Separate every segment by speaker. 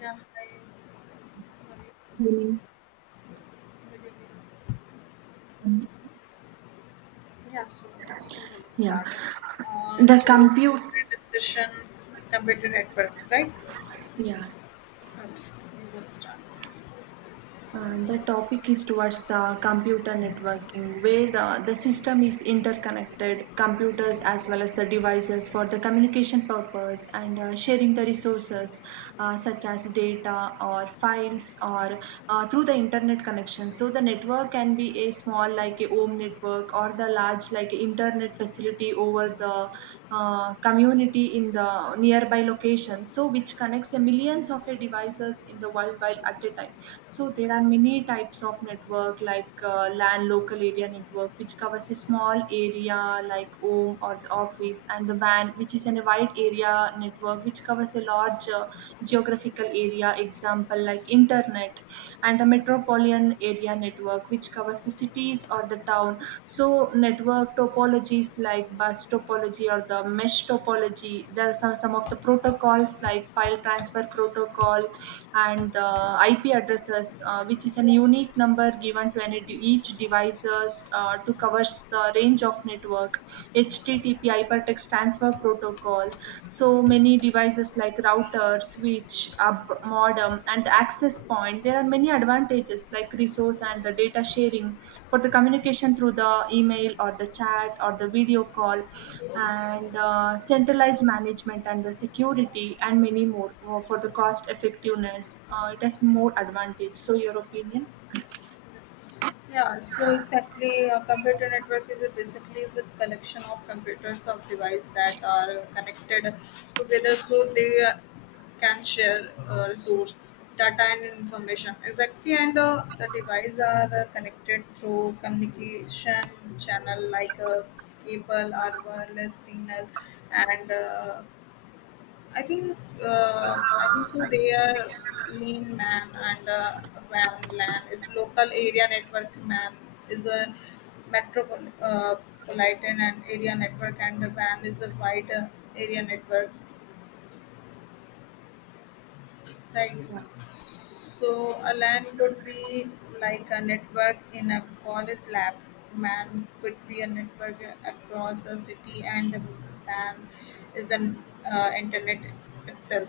Speaker 1: Yeah, hi. Sorry.
Speaker 2: Meaning,
Speaker 1: Good evening. Yeah, so you will
Speaker 2: yeah
Speaker 1: start, okay? Uh,
Speaker 2: the
Speaker 1: so,
Speaker 2: compute
Speaker 1: discussion computer network, right?
Speaker 2: yeah
Speaker 1: Okay, you will start.
Speaker 2: The topic is towards the computer networking where the system is interconnected computers as well as the devices for the communication purpose and sharing the resources such as data or files or through the internet connection. So the network can be a small like a home network or the large like internet facility over the community in the nearby location, so which connects the millions of devices in the worldwide at a time. So there are many types of network like LAN, local area network, which covers a small area like home or the office, and the WAN which is in a wide area network, which covers a large geographical area, example like internet, and the metropolitan area network, which covers the cities or the town. So network topologies like bus topology or the mesh topology. There are some of the protocols like file transfer protocol and the IP addresses, which is a unique number given to any each devices to cover the range of network. HTTP, hypertext transfer Java protocol. So many devices like router, switch, hub, modem, and access point. There are many advantages like resource and the data sharing for the communication through the email or the chat or the video call, and centralized management and the security and many more for the cost effectiveness. It has more advantage. So your opinion?
Speaker 1: Yeah, so exactly, a computer network is a basically is a collection of computers of devices that are connected together so they can share resource, data, and information. Exactly, and the devices are connected through communication channel like a cable or wireless signal and I think I think so. They are Lean Man and Van. Lan is local area network. Man is a metropolitan politan and area network, and the Van is a wide area network, right? So a LAN could be like a network in a college lab. Man could be a network across a city, and a LAN is the internet itself.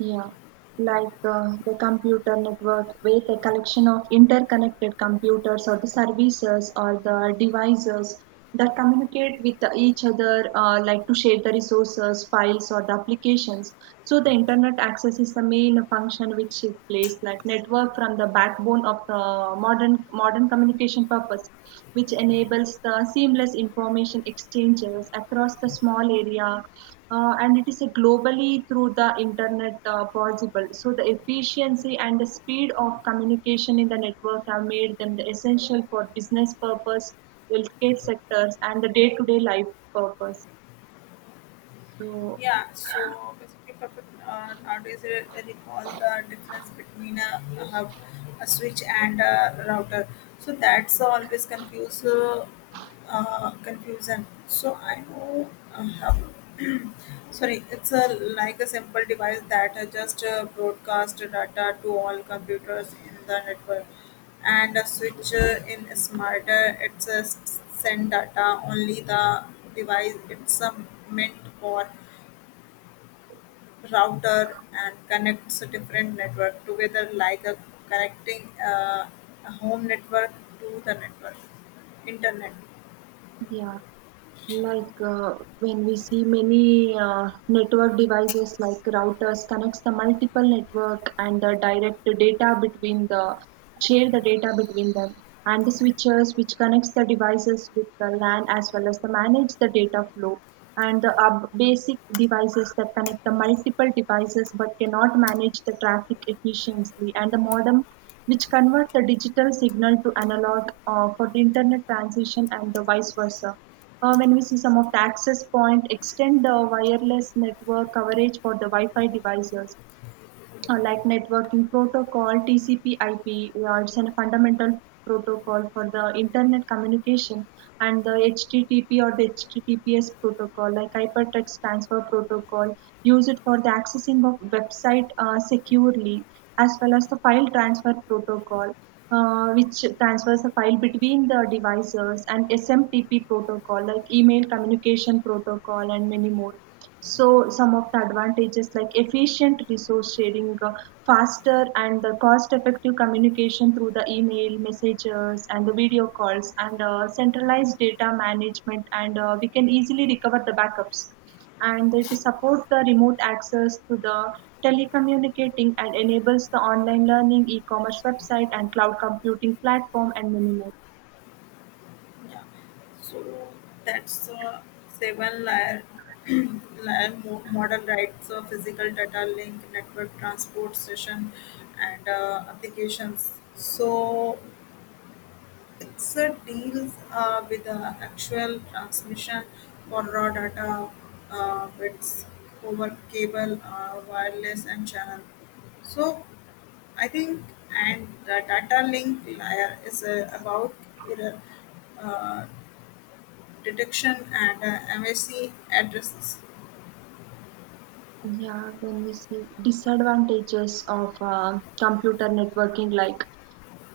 Speaker 2: Yeah, like the computer network with a collection of interconnected computers or the services or the devices that communicate with each other, like to share the resources, files, or the applications. So the internet access is the main function which it plays, like network from the backbone of the modern communication purpose, which enables the seamless information exchanges across the small area. And it is a globally through the internet possible. So the efficiency and the speed of communication in the network have made them the essential for business purpose, healthcare sectors, and the day-to-day life purpose. So
Speaker 1: Yeah, so basically, Papa, nowadays I recall the difference between a hub, a switch, and a router. So that's always confuse confusion. So I know a hub. Sorry, it's a like a simple device that just broadcast data to all computers in the network, and a switch in smarter. It's a send data only the device. It's meant for router and connects different network together like a connecting a home network to the network internet
Speaker 2: yeah, like when we see many network devices like routers connects the multiple network and the direct data between the share the data between them, and the switches which connects the devices with the LAN as well as the manage the data flow, and the basic devices that connect the multiple devices but cannot manage the traffic efficiently, and the modem which convert the digital signal to analog for the internet transition and the vice versa. When we see some of the access point, extend the wireless network coverage for the Wi-Fi devices, like networking protocol, TCP/IP, it's a fundamental protocol for the internet communication, and the HTTP or the HTTPS protocol, like hypertext transfer protocol, use it for the accessing of website securely, as well as the file transfer protocol. Which transfers the file between the devices, and SMTP protocol like email communication protocol and many more. So some of the advantages like efficient resource sharing, faster and the cost-effective communication through the email, messages, and the video calls, and centralized data management, and we can easily recover the backups. And it supports the remote access to the telecommunicating and enables the online learning, e-commerce website, and cloud computing platform, and many more.
Speaker 1: yeah so that's a seven layer layer model, right? So physical, data link, network, transport, session, and applications. So it's a deals with the actual transmission for raw data bits over cable, wireless, and channel. So I think and the data link layer is about error uh, detection and MAC addresses.
Speaker 2: Yeah, when we see disadvantages of computer networking, like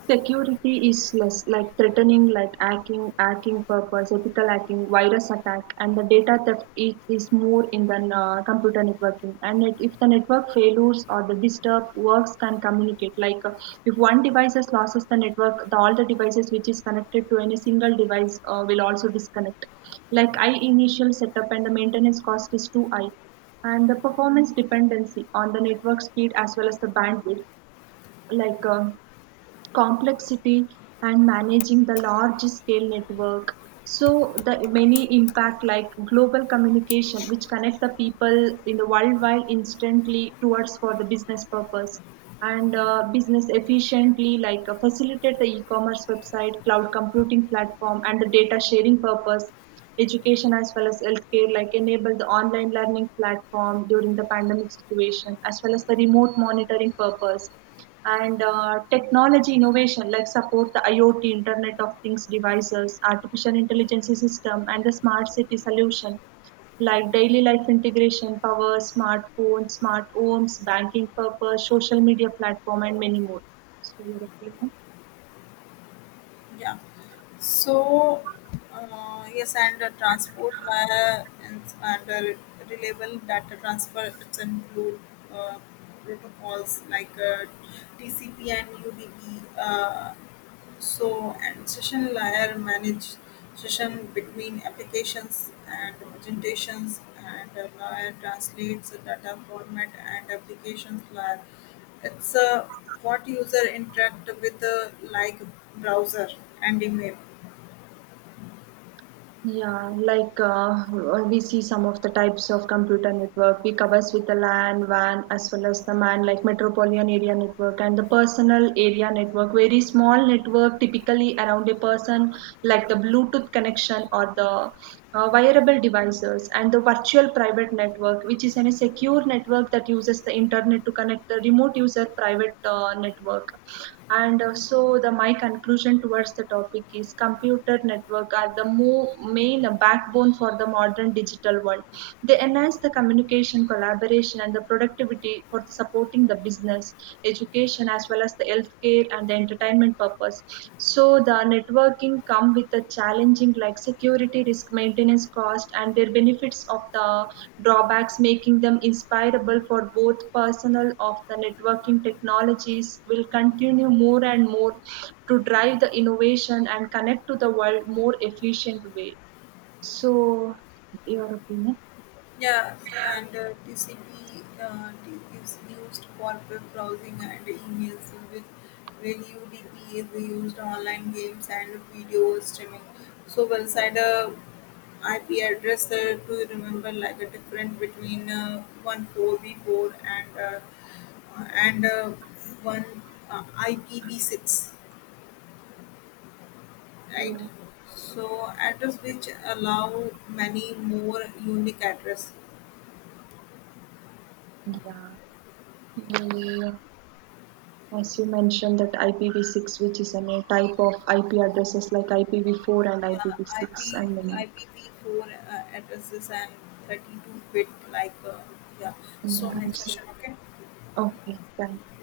Speaker 2: security is less, like threatening like hacking, hacking purpose, ethical hacking, virus attack, and the data theft, it is more in the computer networking. And it, if the network failures or the disturbed works can communicate. Like if one device has loses the network, the, all the devices which is connected to any single device will also disconnect. Like high initial setup and the maintenance cost is too high, and the performance dependency on the network speed as well as the bandwidth. Like complexity and managing the large scale network. So the many impact like global communication which connect the people in the worldwide instantly towards for the business purpose, and business efficiently, like facilitate the e-commerce website, cloud computing platform, and the data sharing purpose, education as well as healthcare, like enable the online learning platform during the pandemic situation as well as the remote monitoring purpose, and technology innovation like support the IoT, internet of things devices, artificial intelligence system, and the smart city solution, like daily life integration, power smartphones, smart homes, banking purpose, social media platform, and many more. So your opinion?
Speaker 1: Yeah. So, yes, and transport and reliable data transfer it's include uh, protocols like TCP and UDP. So, and session layer manage session between applications and presentations, and layer translates the data format and applications layer. It's what user interact with like browser and email.
Speaker 2: Yeah, like we see some of the types of computer network. We covers with the LAN, WAN, as well as the MAN, like metropolitan area network, and the personal area network. Very small network, typically around a person, like the Bluetooth connection or the wearable devices, and the virtual private network, which is a secure network that uses the internet to connect the remote user private network. And so, the my conclusion towards the topic is computer network are the main backbone for the modern digital world. They enhance the communication, collaboration, and the productivity for the supporting the business, education as well as the healthcare and the entertainment purpose. So the networking come with the challenging like security risk, maintenance cost, and their benefits of the drawbacks, making them inspirable for both personal of the networking technologies will continue more and more to drive the innovation and connect to the world more efficient way. So, your opinion?
Speaker 1: Yeah, and TCP is used for web browsing and emails, with while UDP is used online games and video streaming. So, well side IP address to remember like a different between 1 4 B four and uh, and uh, one IPv six, right?
Speaker 2: Yeah.
Speaker 1: So address which allow many more unique address.
Speaker 2: Yeah. Yeah. As you mentioned that IPv6, which is a new type of IP addresses like IPv4 and
Speaker 1: Yeah,
Speaker 2: IPv6
Speaker 1: IP,
Speaker 2: and many.
Speaker 1: IPv4 addresses and 32-bit like yeah. So
Speaker 2: Yeah,
Speaker 1: next
Speaker 2: it's-
Speaker 1: question, okay?
Speaker 2: okay, thank you.